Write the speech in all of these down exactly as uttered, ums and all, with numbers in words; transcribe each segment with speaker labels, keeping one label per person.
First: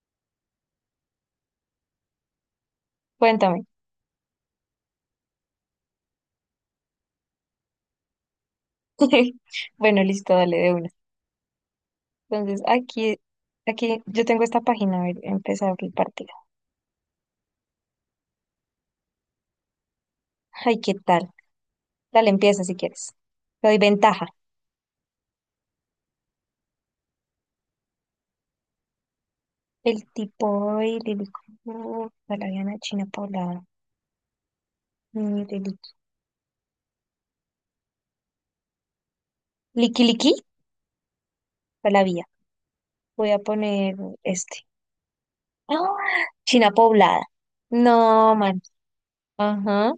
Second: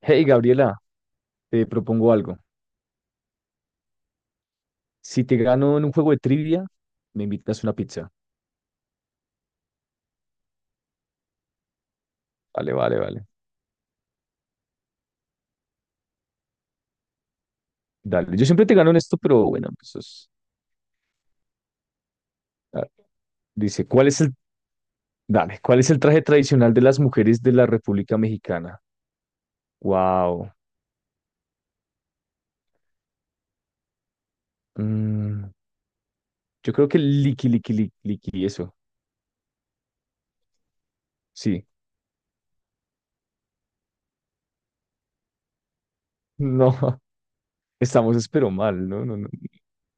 Speaker 1: Hey Gabriela, te propongo algo.
Speaker 2: Cuéntame.
Speaker 1: Si te gano en un juego de trivia, me invitas una pizza.
Speaker 2: Bueno, listo, dale de una. Entonces,
Speaker 1: Vale, vale,
Speaker 2: aquí,
Speaker 1: vale.
Speaker 2: aquí yo tengo esta página, a ver, empezar el partido.
Speaker 1: Dale. Yo siempre te gano en esto, pero bueno, pues eso es-
Speaker 2: Ay, ¿qué tal? Dale, empieza si
Speaker 1: ah,
Speaker 2: quieres. Te doy
Speaker 1: dice, ¿cuál es
Speaker 2: ventaja.
Speaker 1: el, dale, ¿cuál es el traje tradicional de las mujeres de la República Mexicana?
Speaker 2: El
Speaker 1: Wow.
Speaker 2: tipo de Lilico, Palaviana, China Paula, mm,
Speaker 1: Mm,
Speaker 2: de liqui
Speaker 1: yo creo que liqui, liqui, liqui, liqui, eso.
Speaker 2: Liqui Liqui,
Speaker 1: Sí.
Speaker 2: Palavia. Voy a poner este. ¡Ah! China
Speaker 1: No,
Speaker 2: poblada.
Speaker 1: estamos
Speaker 2: No,
Speaker 1: espero
Speaker 2: man.
Speaker 1: mal, ¿no? No, no.
Speaker 2: Ajá.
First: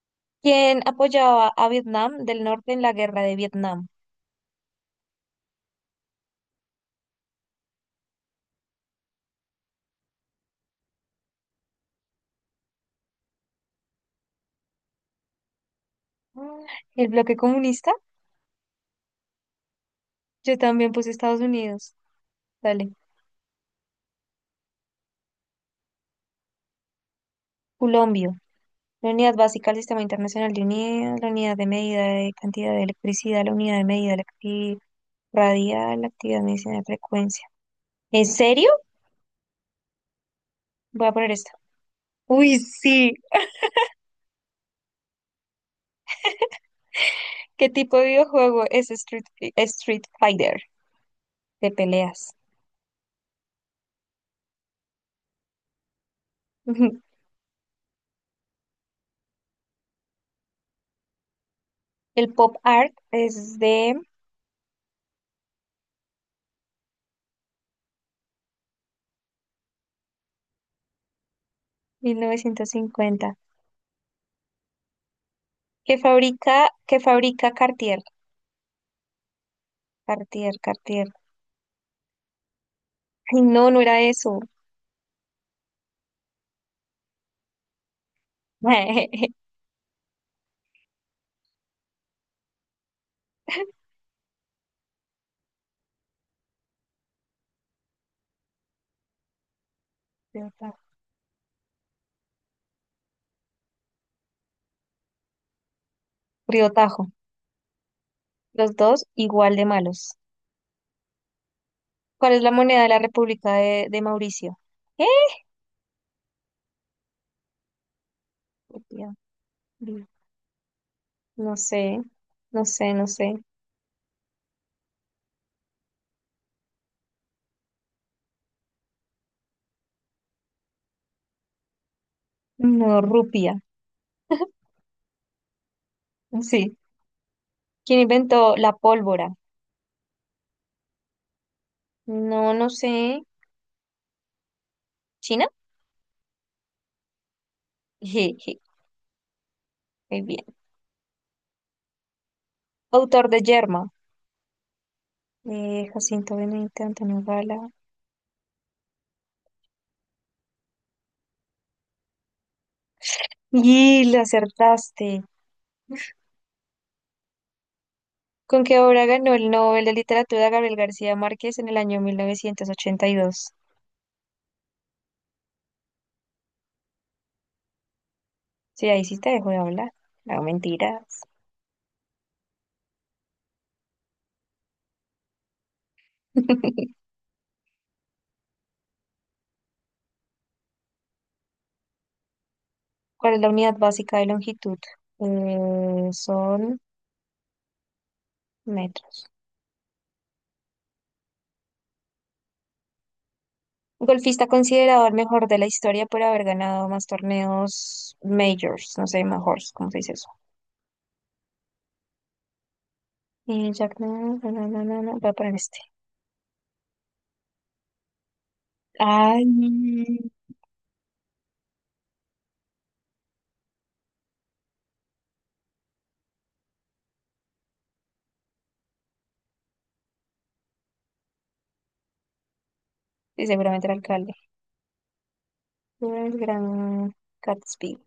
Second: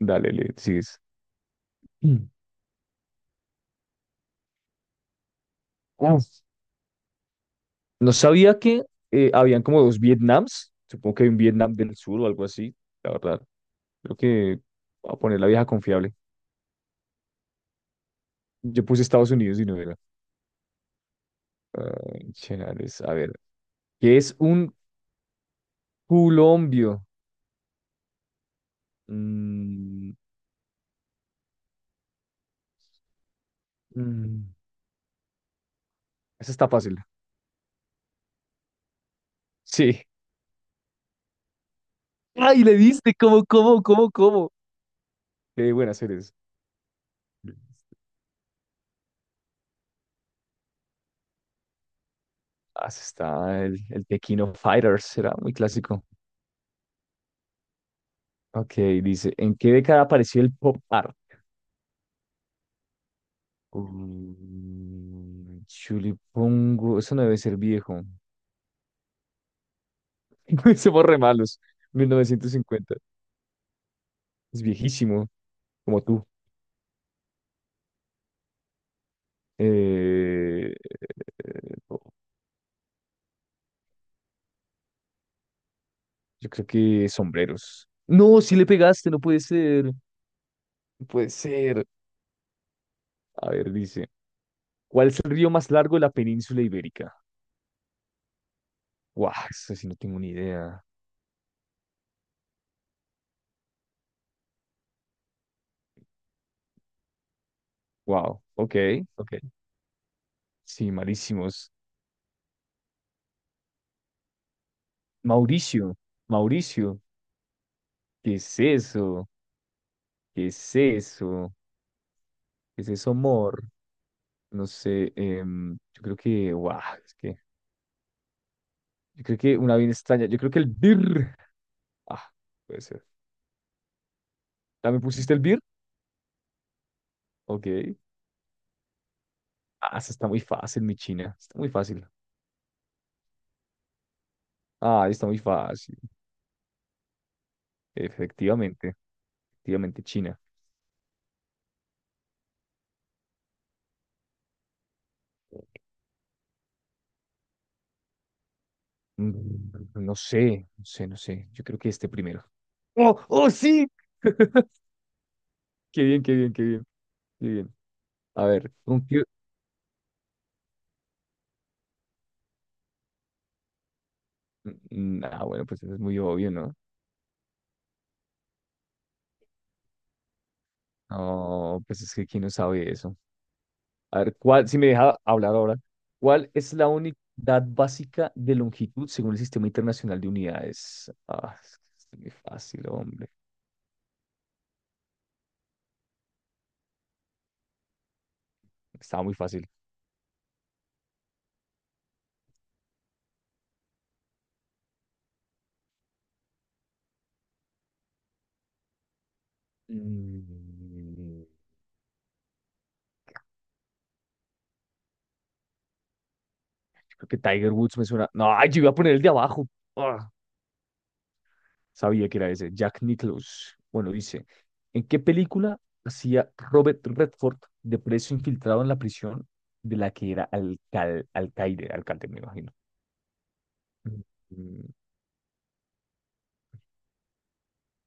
Speaker 1: Dale, le
Speaker 2: ¿Quién
Speaker 1: sigues.
Speaker 2: apoyaba a Vietnam
Speaker 1: Mm.
Speaker 2: del Norte en la guerra de Vietnam?
Speaker 1: Uf. No sabía que eh, habían como dos Vietnams. Supongo que hay un Vietnam del Sur o algo así. La verdad. Creo que voy a poner la vieja confiable.
Speaker 2: Ah, ¿el bloque comunista?
Speaker 1: Yo puse Estados Unidos y no era.
Speaker 2: Yo también puse Estados Unidos.
Speaker 1: Ay,
Speaker 2: Dale.
Speaker 1: chenales. A ver. ¿Qué es un culombio?
Speaker 2: Culombio. La unidad básica del Sistema
Speaker 1: Mm,
Speaker 2: Internacional de Unidas, la unidad de medida de cantidad de electricidad, la unidad de medida de la
Speaker 1: mm,
Speaker 2: actividad radial, la actividad de
Speaker 1: Esa está
Speaker 2: medicina de
Speaker 1: fácil.
Speaker 2: frecuencia. ¿En serio?
Speaker 1: Sí.
Speaker 2: Voy a poner esto. Uy,
Speaker 1: ¡Ay, le
Speaker 2: sí.
Speaker 1: diste! ¿Cómo, cómo, cómo, cómo? Qué buenas eres.
Speaker 2: ¿Qué tipo de videojuego es Street, Fi- Street Fighter de peleas?
Speaker 1: Ah, ese está el, el Tequino Fighters. Era muy clásico. Ok, dice. ¿En qué década apareció el pop art?
Speaker 2: El pop art es de
Speaker 1: Mm, Chulipungo. Eso no debe ser viejo. Somos re malos.
Speaker 2: mil novecientos
Speaker 1: mil novecientos cincuenta.
Speaker 2: cincuenta.
Speaker 1: Es viejísimo,
Speaker 2: ¿Qué
Speaker 1: como tú.
Speaker 2: fabrica, qué fabrica Cartier? Cartier,
Speaker 1: Eh, eh,
Speaker 2: Cartier.
Speaker 1: no,
Speaker 2: Ay, no, no era eso.
Speaker 1: yo creo que sombreros. No, si le pegaste, no puede ser. No puede ser. A ver, dice, ¿cuál es el río más largo de la península ibérica? Guau, eso sí no tengo ni idea.
Speaker 2: Riotajo.
Speaker 1: Wow,
Speaker 2: Los
Speaker 1: ok,
Speaker 2: dos
Speaker 1: ok.
Speaker 2: igual de malos.
Speaker 1: Sí, malísimos.
Speaker 2: ¿Cuál es la moneda de la República de, de Mauricio? ¿Eh?
Speaker 1: Mauricio, Mauricio, ¿qué es
Speaker 2: Rupia.
Speaker 1: eso?
Speaker 2: Li-
Speaker 1: ¿Qué es eso?
Speaker 2: No sé, no
Speaker 1: ¿Qué es
Speaker 2: sé, no
Speaker 1: eso,
Speaker 2: sé.
Speaker 1: amor? No sé, em, yo creo que, guau, es que, yo creo que una bien extraña, yo creo que el bir. Ah, puede
Speaker 2: No,
Speaker 1: ser.
Speaker 2: rupia.
Speaker 1: ¿También pusiste el beer?
Speaker 2: Sí.
Speaker 1: Ok.
Speaker 2: ¿Quién inventó la pólvora?
Speaker 1: Ah, esa está muy fácil, mi China. Está muy fácil.
Speaker 2: No, no sé.
Speaker 1: Ah, está muy
Speaker 2: ¿China?
Speaker 1: fácil.
Speaker 2: Jeje,
Speaker 1: Efectivamente, efectivamente,
Speaker 2: muy
Speaker 1: China.
Speaker 2: bien. Autor de Yerma. Eh, Jacinto Benavente Antonio Gala.
Speaker 1: Mm, No sé, no sé, no sé. Yo creo que este primero. ¡Oh, oh, sí!
Speaker 2: Y lo acertaste.
Speaker 1: Qué bien, qué bien, qué bien, qué bien. A
Speaker 2: ¿Con
Speaker 1: ver,
Speaker 2: qué obra
Speaker 1: un tío-
Speaker 2: ganó el Nobel de Literatura Gabriel García Márquez en el año mil novecientos ochenta y dos?
Speaker 1: Mm, Ah, bueno, pues eso es muy obvio, ¿no?
Speaker 2: Sí, ahí sí te dejo de hablar. No, mentiras.
Speaker 1: No, pues es que quién no sabe eso. A ver, ¿cuál, si me deja hablar ahora, ¿cuál es la unidad básica de longitud según el Sistema Internacional de Unidades? Ah, es que es muy fácil, hombre.
Speaker 2: ¿Cuál es la unidad básica de longitud? Eh, son
Speaker 1: Estaba
Speaker 2: metros.
Speaker 1: muy fácil.
Speaker 2: Golfista considerado el mejor de la historia por haber ganado más torneos majors, no sé, majors, ¿cómo se dice eso?
Speaker 1: Mm,
Speaker 2: Eh, Jack, no, no, no, no, no, voy a poner este.
Speaker 1: Creo que Tiger Woods me suena. No, ay, yo iba a poner el de
Speaker 2: Ay,
Speaker 1: abajo. Ah, sabía que era ese. Jack Nicklaus. Bueno, dice, ¿en qué película hacía Robert Redford de preso infiltrado en la prisión de la que era alcal alcaide, alcalde, me imagino?
Speaker 2: sí, seguramente el alcalde.
Speaker 1: Mm,
Speaker 2: El gran Gatsby.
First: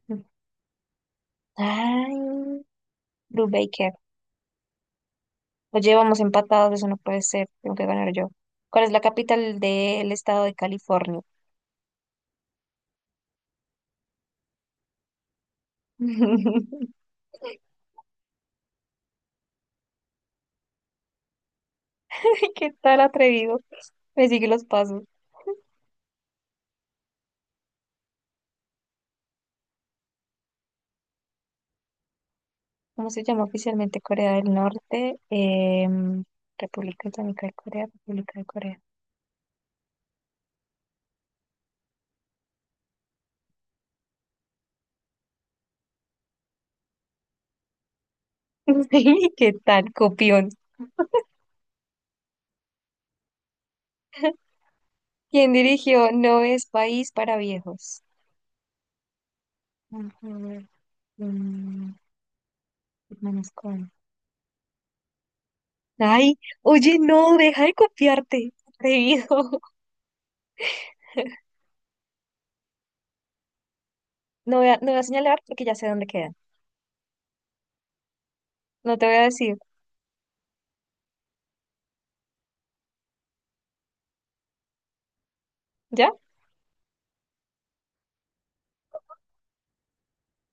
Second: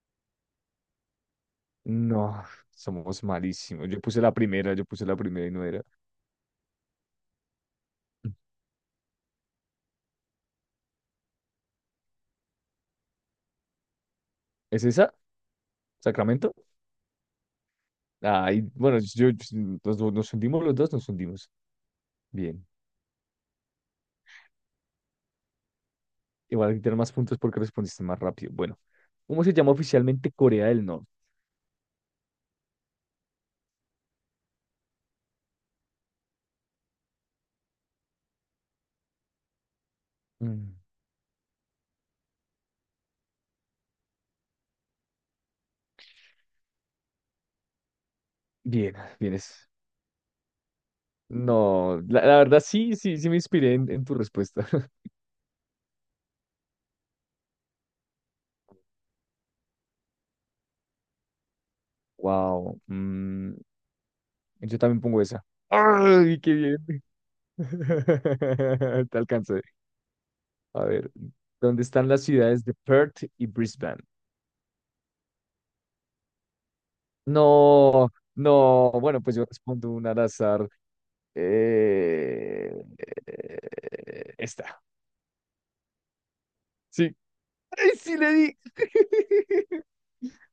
Speaker 1: No,
Speaker 2: Ay,
Speaker 1: somos
Speaker 2: Blue
Speaker 1: malísimos.
Speaker 2: Baker.
Speaker 1: Yo puse la primera, yo puse la primera y no era.
Speaker 2: Oye, vamos empatados, eso no puede ser, tengo que ganar yo. ¿Cuál es la capital del estado de California?
Speaker 1: ¿Es esa? ¿Sacramento? Ay, bueno, yo, yo- nos, nos hundimos los dos, nos hundimos. Bien.
Speaker 2: ¿Qué tal atrevido? Me sigue los pasos.
Speaker 1: Igual tener más puntos porque respondiste más rápido. Bueno, ¿cómo se llama oficialmente Corea del Norte?
Speaker 2: ¿Cómo se llama oficialmente Corea del Norte? Em, República Islámica de Corea, República de Corea.
Speaker 1: Mm, Bien,
Speaker 2: Sí, ¿qué
Speaker 1: vienes.
Speaker 2: tal, copión?
Speaker 1: No, la, la verdad sí, sí, sí me inspiré en, en tu respuesta.
Speaker 2: ¿Quién dirigió No es país para viejos? Ujú, mm,
Speaker 1: Wow.
Speaker 2: Hermanos Coen.
Speaker 1: Yo también pongo esa.
Speaker 2: Ay,
Speaker 1: ¡Ay, qué bien!
Speaker 2: oye, no, deja de copiarte,
Speaker 1: Te alcancé.
Speaker 2: atrevido.
Speaker 1: A ver, ¿dónde están las ciudades de Perth y Brisbane?
Speaker 2: No voy a, no voy a señalar porque ya sé dónde quedan.
Speaker 1: No, no,
Speaker 2: No te voy a
Speaker 1: bueno, pues yo
Speaker 2: decir,
Speaker 1: respondo un al azar. Eh, eh, esta.
Speaker 2: ¿ya?
Speaker 1: Sí, ¡ay, sí le di!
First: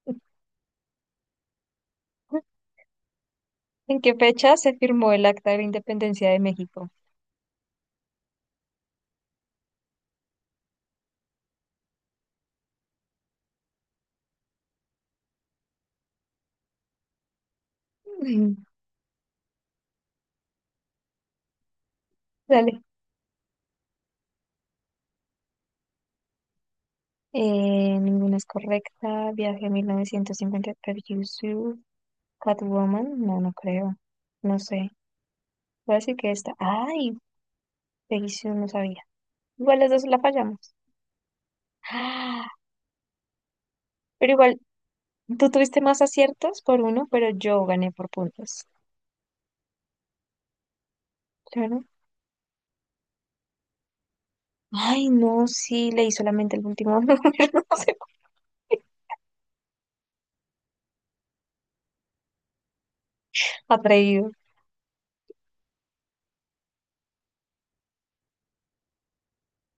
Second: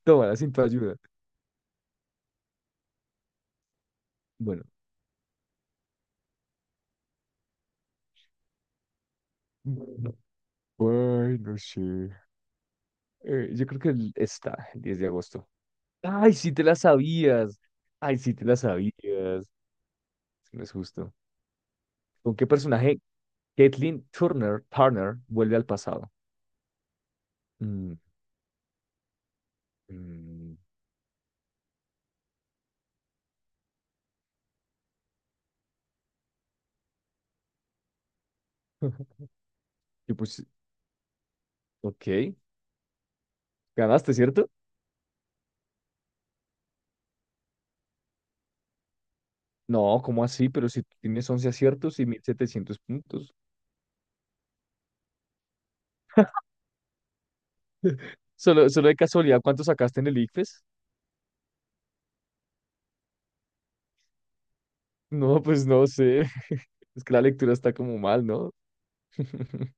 Speaker 1: Toma, sin tu ayuda.
Speaker 2: ¿En qué fecha
Speaker 1: Bueno.
Speaker 2: se firmó el Acta de la Independencia de México?
Speaker 1: Ay, no sé. Eh, yo creo que el- está el diez de agosto. ¡Ay, sí te la sabías! ¡Ay, sí te la sabías! No es justo. ¿Con qué
Speaker 2: Dale.
Speaker 1: personaje Caitlyn Turner, Turner vuelve al pasado? Mm,
Speaker 2: Eh, ninguna es correcta. Viaje a
Speaker 1: mm,
Speaker 2: mil novecientos cincuenta per You Sue. Catwoman, no, no creo. No sé. Voy a decir que esta. Ay, Peggy Sue, no sabía. Igual las dos
Speaker 1: yo
Speaker 2: la
Speaker 1: pues,
Speaker 2: fallamos.
Speaker 1: ok.
Speaker 2: Ah,
Speaker 1: ¿Ganaste,
Speaker 2: pero
Speaker 1: cierto?
Speaker 2: igual, tú tuviste más aciertos por uno, pero yo gané por puntos.
Speaker 1: No, ¿cómo así? Pero si tienes once
Speaker 2: Claro.
Speaker 1: aciertos y mil setecientos puntos.
Speaker 2: Ay, no, sí, leí solamente el último número. No sé por
Speaker 1: Solo,
Speaker 2: qué.
Speaker 1: solo de casualidad, ¿cuánto sacaste en el ICFES?
Speaker 2: Atrevido.
Speaker 1: No, pues no sé. Es que la lectura está como mal, ¿no?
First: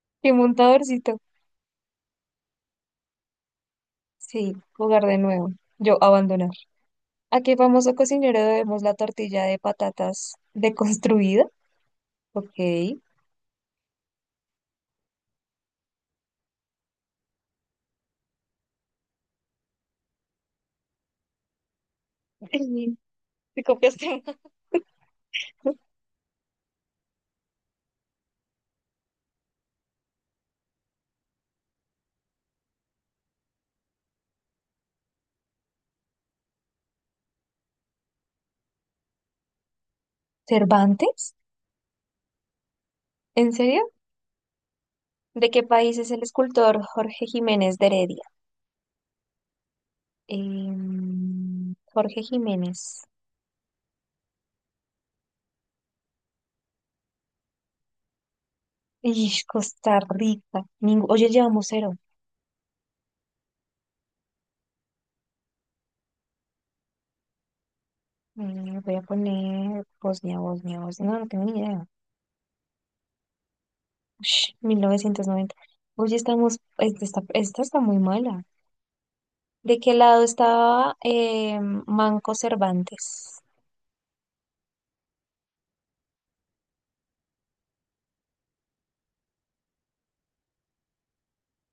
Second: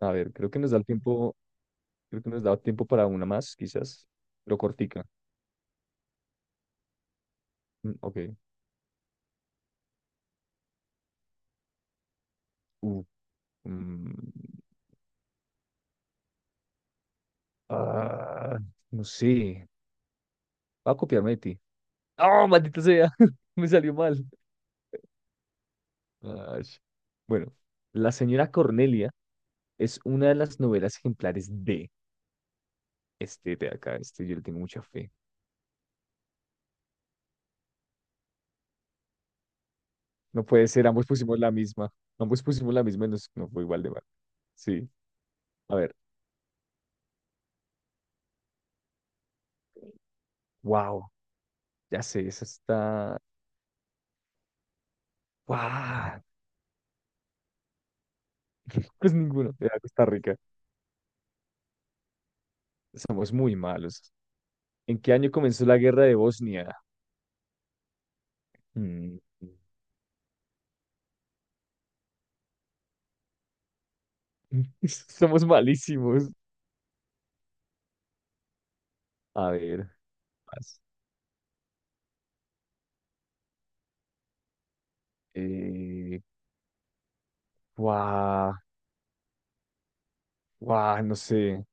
Speaker 1: A
Speaker 2: Qué
Speaker 1: ver, creo que nos da el
Speaker 2: montadorcito.
Speaker 1: tiempo, creo que nos da tiempo para una más, quizás,
Speaker 2: Sí,
Speaker 1: pero
Speaker 2: jugar
Speaker 1: cortica.
Speaker 2: de nuevo. Yo abandoné. ¿A qué
Speaker 1: Mm,
Speaker 2: famoso
Speaker 1: Ok.
Speaker 2: cocinero debemos la tortilla de patatas deconstruida? Ok.
Speaker 1: Uh, mm, ah, no sé. Va a copiarme de ti. ¡Oh, maldita sea!
Speaker 2: ¿Te
Speaker 1: Me salió
Speaker 2: copiaste?
Speaker 1: mal. Ay. Bueno, la señora Cornelia es una de las novelas ejemplares de este de acá. Este yo le tengo mucha fe. No puede ser, ambos
Speaker 2: ¿Cervantes?
Speaker 1: pusimos la misma. Ambos pusimos la misma y nos, no
Speaker 2: ¿En
Speaker 1: fue igual
Speaker 2: serio?
Speaker 1: de mal. Sí.
Speaker 2: ¿De qué
Speaker 1: A ver.
Speaker 2: país es el escultor Jorge Jiménez de Heredia?
Speaker 1: Wow.
Speaker 2: Em,
Speaker 1: Ya
Speaker 2: Jorge
Speaker 1: sé, esa
Speaker 2: Jiménez.
Speaker 1: está. ¡Guau! Pues
Speaker 2: Ish,
Speaker 1: ninguno. Era
Speaker 2: Costa
Speaker 1: Costa Rica.
Speaker 2: Rica. Ningú- Oye, llevamos cero.
Speaker 1: Somos muy malos. ¿En qué año comenzó la guerra de Bosnia?
Speaker 2: Mm, voy a
Speaker 1: Mm.
Speaker 2: poner Bosnia, Bosnia, Bosnia. No, no tengo ni idea. Ush,
Speaker 1: Somos
Speaker 2: mil novecientos noventa. Oye,
Speaker 1: malísimos.
Speaker 2: estamos. esta, esta está muy mala.
Speaker 1: A
Speaker 2: ¿De
Speaker 1: ver.
Speaker 2: qué lado
Speaker 1: Más.
Speaker 2: estaba eh, Manco Cervantes?
Speaker 1: Eh, Guau, guau, no sé.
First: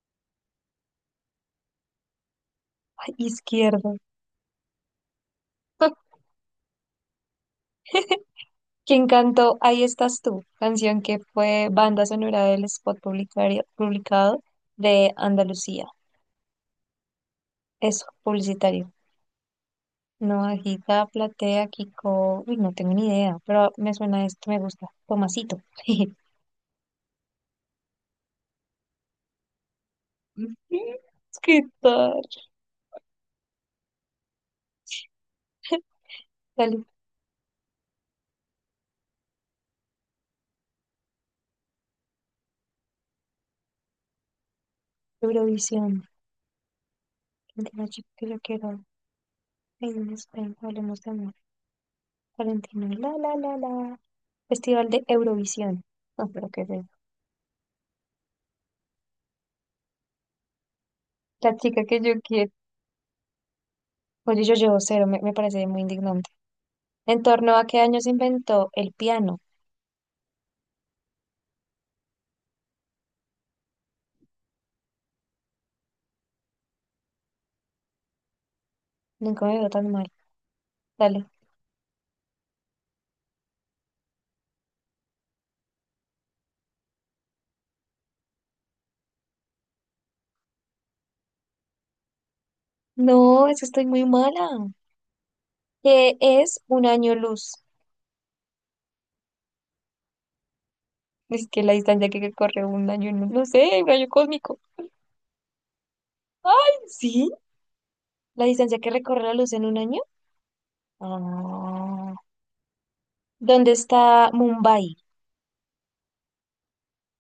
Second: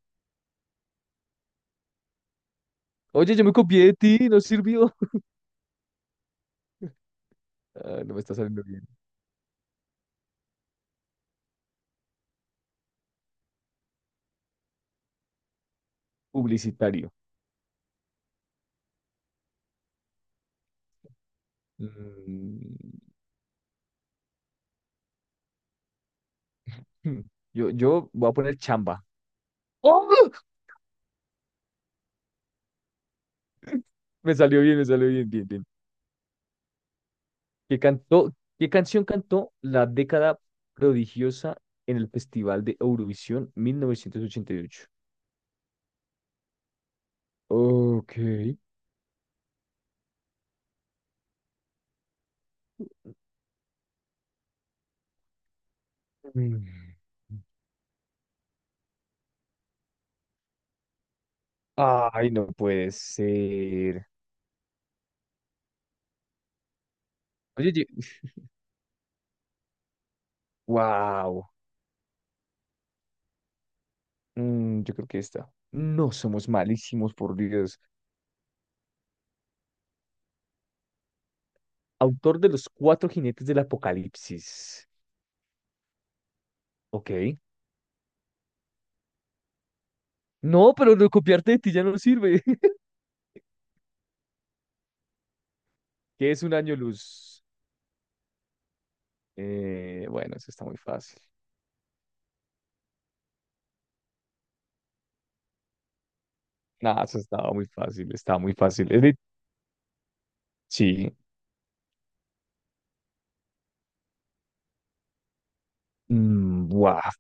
Speaker 2: Ay,
Speaker 1: Oye, yo me copié
Speaker 2: izquierdo.
Speaker 1: de ti, no sirvió. Ah, no me está saliendo bien.
Speaker 2: ¿Quién cantó Ahí estás tú? Canción que fue banda sonora del spot publicario- publicado de Andalucía.
Speaker 1: Publicitario.
Speaker 2: Eso, publicitario. Navajita, Platea, Kiko. Uy, no
Speaker 1: Mm.
Speaker 2: tengo ni idea, pero me suena esto, me gusta. Tomasito.
Speaker 1: Hmm. Yo, yo voy a poner chamba. ¡Oh!
Speaker 2: ¿Qué tal?
Speaker 1: Me salió bien, me salió bien, bien, bien.
Speaker 2: Dale,
Speaker 1: que cantó, ¿Qué canción cantó la década prodigiosa en el Festival de Eurovisión mil novecientos ochenta y ocho?
Speaker 2: Eurovisión. Argentina, chico,
Speaker 1: Ok.
Speaker 2: que yo quiero. Ahí en España, hablemos de amor. Valentino, la la la la. Festival de Eurovisión. No, pero qué es
Speaker 1: Mm.
Speaker 2: La chica que yo
Speaker 1: Ay, no
Speaker 2: quiero.
Speaker 1: puede ser.
Speaker 2: Oye, yo llevo cero, me, me parece muy indignante. ¿En torno a
Speaker 1: Oye,
Speaker 2: qué
Speaker 1: yo-
Speaker 2: año se inventó el piano?
Speaker 1: wow. Mm, yo creo que esta. No somos malísimos, por Dios.
Speaker 2: Nunca me veo tan mal. Dale.
Speaker 1: Autor de Los Cuatro Jinetes del Apocalipsis. Ok. No, pero lo copiarte de ti ya no sirve.
Speaker 2: No, es que estoy muy mala. ¿Qué
Speaker 1: ¿Qué es un
Speaker 2: es
Speaker 1: año
Speaker 2: un año
Speaker 1: luz?
Speaker 2: luz?
Speaker 1: Eh, bueno, eso está muy fácil.
Speaker 2: Es que la distancia que corre un año, en no sé, un año cósmico. ¡Ay,
Speaker 1: Nada, eso
Speaker 2: sí!
Speaker 1: estaba muy fácil, estaba
Speaker 2: ¿La
Speaker 1: muy
Speaker 2: distancia
Speaker 1: fácil.
Speaker 2: que
Speaker 1: Es
Speaker 2: recorre la luz en un año?
Speaker 1: Sí.
Speaker 2: Ah. ¿Dónde está Mumbai?
Speaker 1: Mm, guau.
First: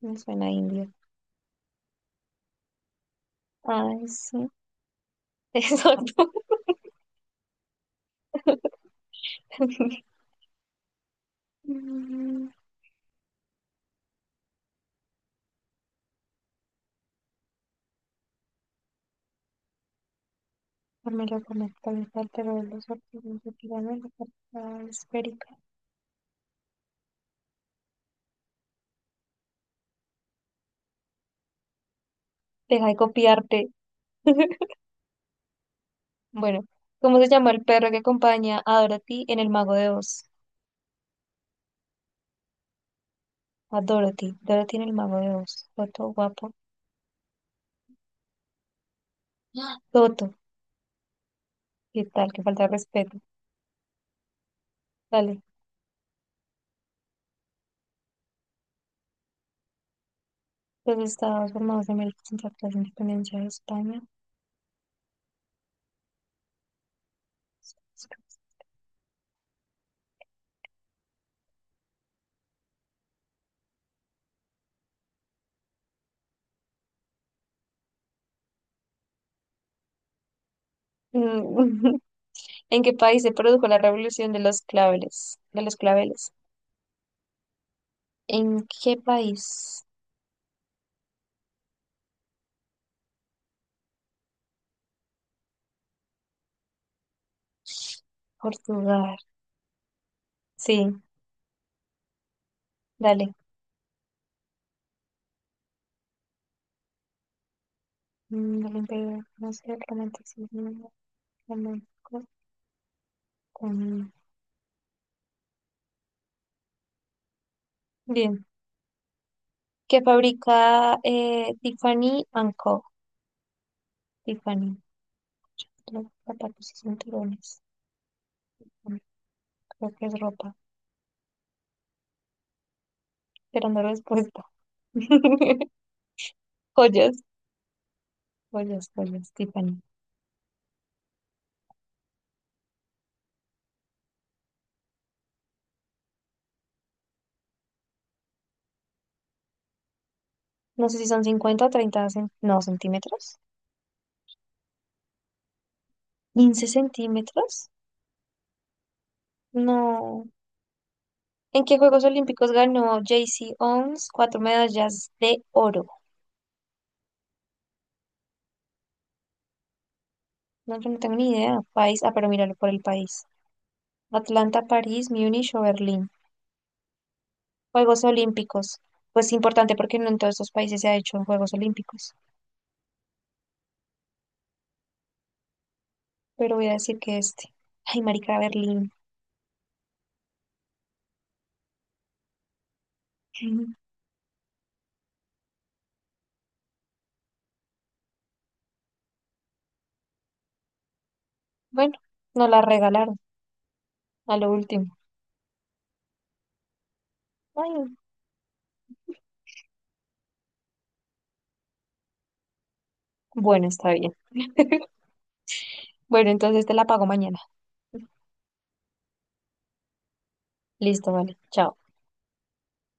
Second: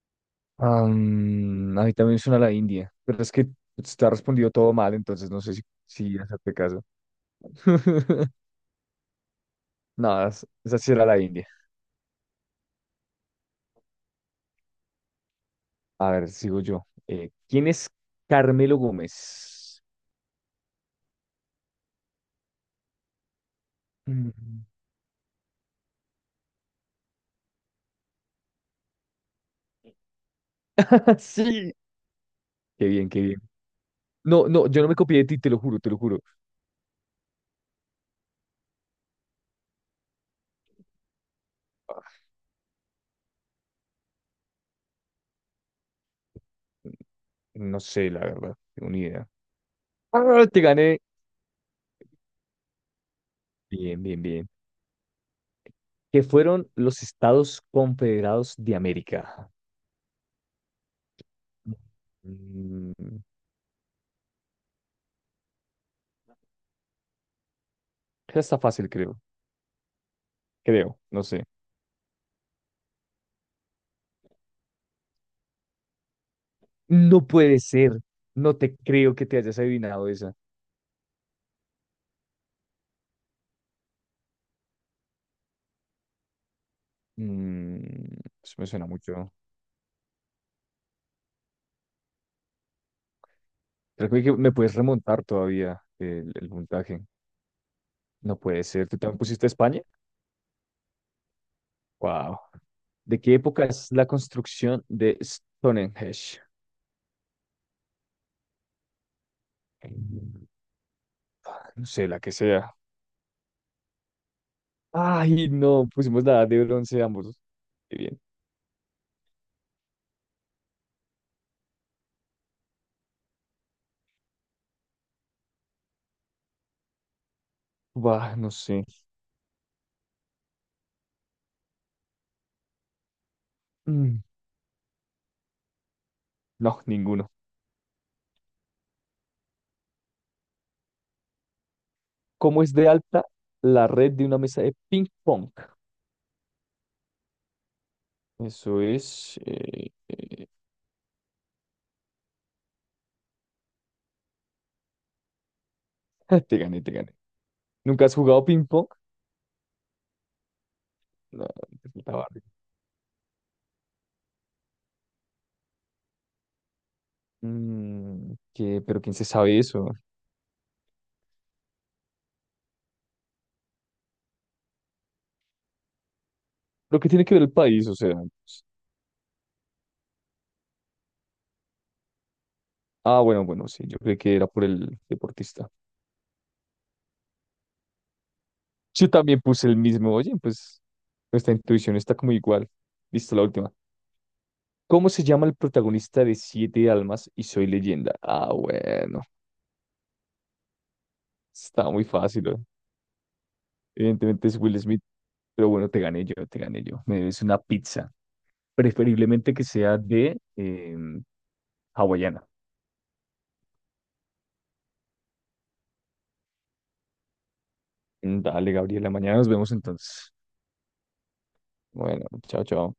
Speaker 2: Me suena a India.
Speaker 1: Am, a mí también suena la India, pero es que
Speaker 2: Ay,
Speaker 1: está
Speaker 2: sí.
Speaker 1: respondido todo mal, entonces no sé si, si
Speaker 2: Exacto.
Speaker 1: hacerte caso. Nada, es- esa sí era la India. A ver, sigo yo. Eh, ¿quién es Carmelo Gómez?
Speaker 2: Carmela Gómez, cabeza del los artistas de pirámide, la
Speaker 1: Mm.
Speaker 2: portada esférica.
Speaker 1: Sí.
Speaker 2: Deja
Speaker 1: Qué
Speaker 2: de
Speaker 1: bien, qué bien.
Speaker 2: copiarte.
Speaker 1: No, no, yo no me copié de ti, te lo juro, te lo juro.
Speaker 2: Bueno, ¿cómo se llama el perro que acompaña a Dorothy en El Mago de Oz? A Dorothy, Dorothy en El Mago de Oz. Toto, guapo.
Speaker 1: No sé, la verdad, tengo ni idea.
Speaker 2: ¡Ah! Toto,
Speaker 1: Ah, te gané.
Speaker 2: ¿qué tal? Qué falta de respeto.
Speaker 1: Bien, bien, bien.
Speaker 2: Dale.
Speaker 1: ¿Qué fueron los Estados Confederados de América?
Speaker 2: Los estados formados en América Central tras la
Speaker 1: Mm,
Speaker 2: independencia de España.
Speaker 1: Esa está fácil, creo. Creo, no sé. No puede ser. No te creo que te hayas adivinado esa.
Speaker 2: Mm, ¿En qué país se produjo la revolución de los claveles? De los claveles.
Speaker 1: Mm,
Speaker 2: ¿En
Speaker 1: Eso me suena
Speaker 2: qué
Speaker 1: mucho.
Speaker 2: país?
Speaker 1: Creo que me puedes remontar todavía el, el puntaje. No puede ser. ¿Tú
Speaker 2: Portugal.
Speaker 1: también pusiste España?
Speaker 2: Sí,
Speaker 1: Wow. ¿De
Speaker 2: dale.
Speaker 1: qué época es la construcción de Stonehenge?
Speaker 2: Mm, el imperio francés, el romanticismo
Speaker 1: No sé, la
Speaker 2: flamenco.
Speaker 1: que sea.
Speaker 2: Con
Speaker 1: Ay, no, pusimos la edad de bronce ambos. Qué bien.
Speaker 2: Bien. Que fabrica eh, Tiffany and Co. Tiffany. Los zapatos y cinturones.
Speaker 1: Bah, no sé.
Speaker 2: Mm, Creo que es ropa. Esperando
Speaker 1: Mm,
Speaker 2: respuesta.
Speaker 1: no,
Speaker 2: Joyas.
Speaker 1: ninguno.
Speaker 2: Joyas, joyas. Tiffany.
Speaker 1: ¿Cómo es de alta la red de una mesa de ping pong? Eso es. Eh, eh,
Speaker 2: No sé si son cincuenta o treinta cen- no, centímetros.
Speaker 1: te
Speaker 2: ¿quince
Speaker 1: gané, te gané.
Speaker 2: centímetros?
Speaker 1: ¿Nunca has jugado ping-pong?
Speaker 2: No.
Speaker 1: No,
Speaker 2: ¿En qué
Speaker 1: te
Speaker 2: Juegos
Speaker 1: faltaba algo.
Speaker 2: Olímpicos ganó J. C. Owens cuatro medallas de oro?
Speaker 1: Mm, ¿qué? ¿Pero quién se sabe eso?
Speaker 2: No, yo no tengo ni idea. País. Ah, pero míralo por el país. Atlanta, París, Múnich o Berlín.
Speaker 1: ¿Pero qué tiene que ver el país? O
Speaker 2: Juegos
Speaker 1: sea. pues-
Speaker 2: Olímpicos. Pues importante porque no en todos estos países se ha hecho Juegos Olímpicos.
Speaker 1: Ah, bueno, bueno, sí, yo creí que era por el deportista.
Speaker 2: Pero voy a decir que este. Ay, marica, Berlín.
Speaker 1: Yo también puse el mismo. Oye, pues nuestra intuición está como igual. Listo, la última. ¿Cómo se llama el protagonista de Siete Almas y Soy Leyenda? Ah, bueno. Está
Speaker 2: Bueno,
Speaker 1: muy fácil,
Speaker 2: nos
Speaker 1: ¿eh?
Speaker 2: la regalaron a
Speaker 1: Evidentemente
Speaker 2: lo
Speaker 1: es Will
Speaker 2: último.
Speaker 1: Smith. Pero bueno, te gané yo, te gané yo. Me debes una
Speaker 2: Ay,
Speaker 1: pizza. Preferiblemente que sea de em, hawaiana.
Speaker 2: bueno, está bien. Bueno, entonces te la pago mañana.
Speaker 1: Dale, Gabriela, mañana nos vemos entonces.
Speaker 2: Listo, vale. Chao.
Speaker 1: Bueno, chao, chao.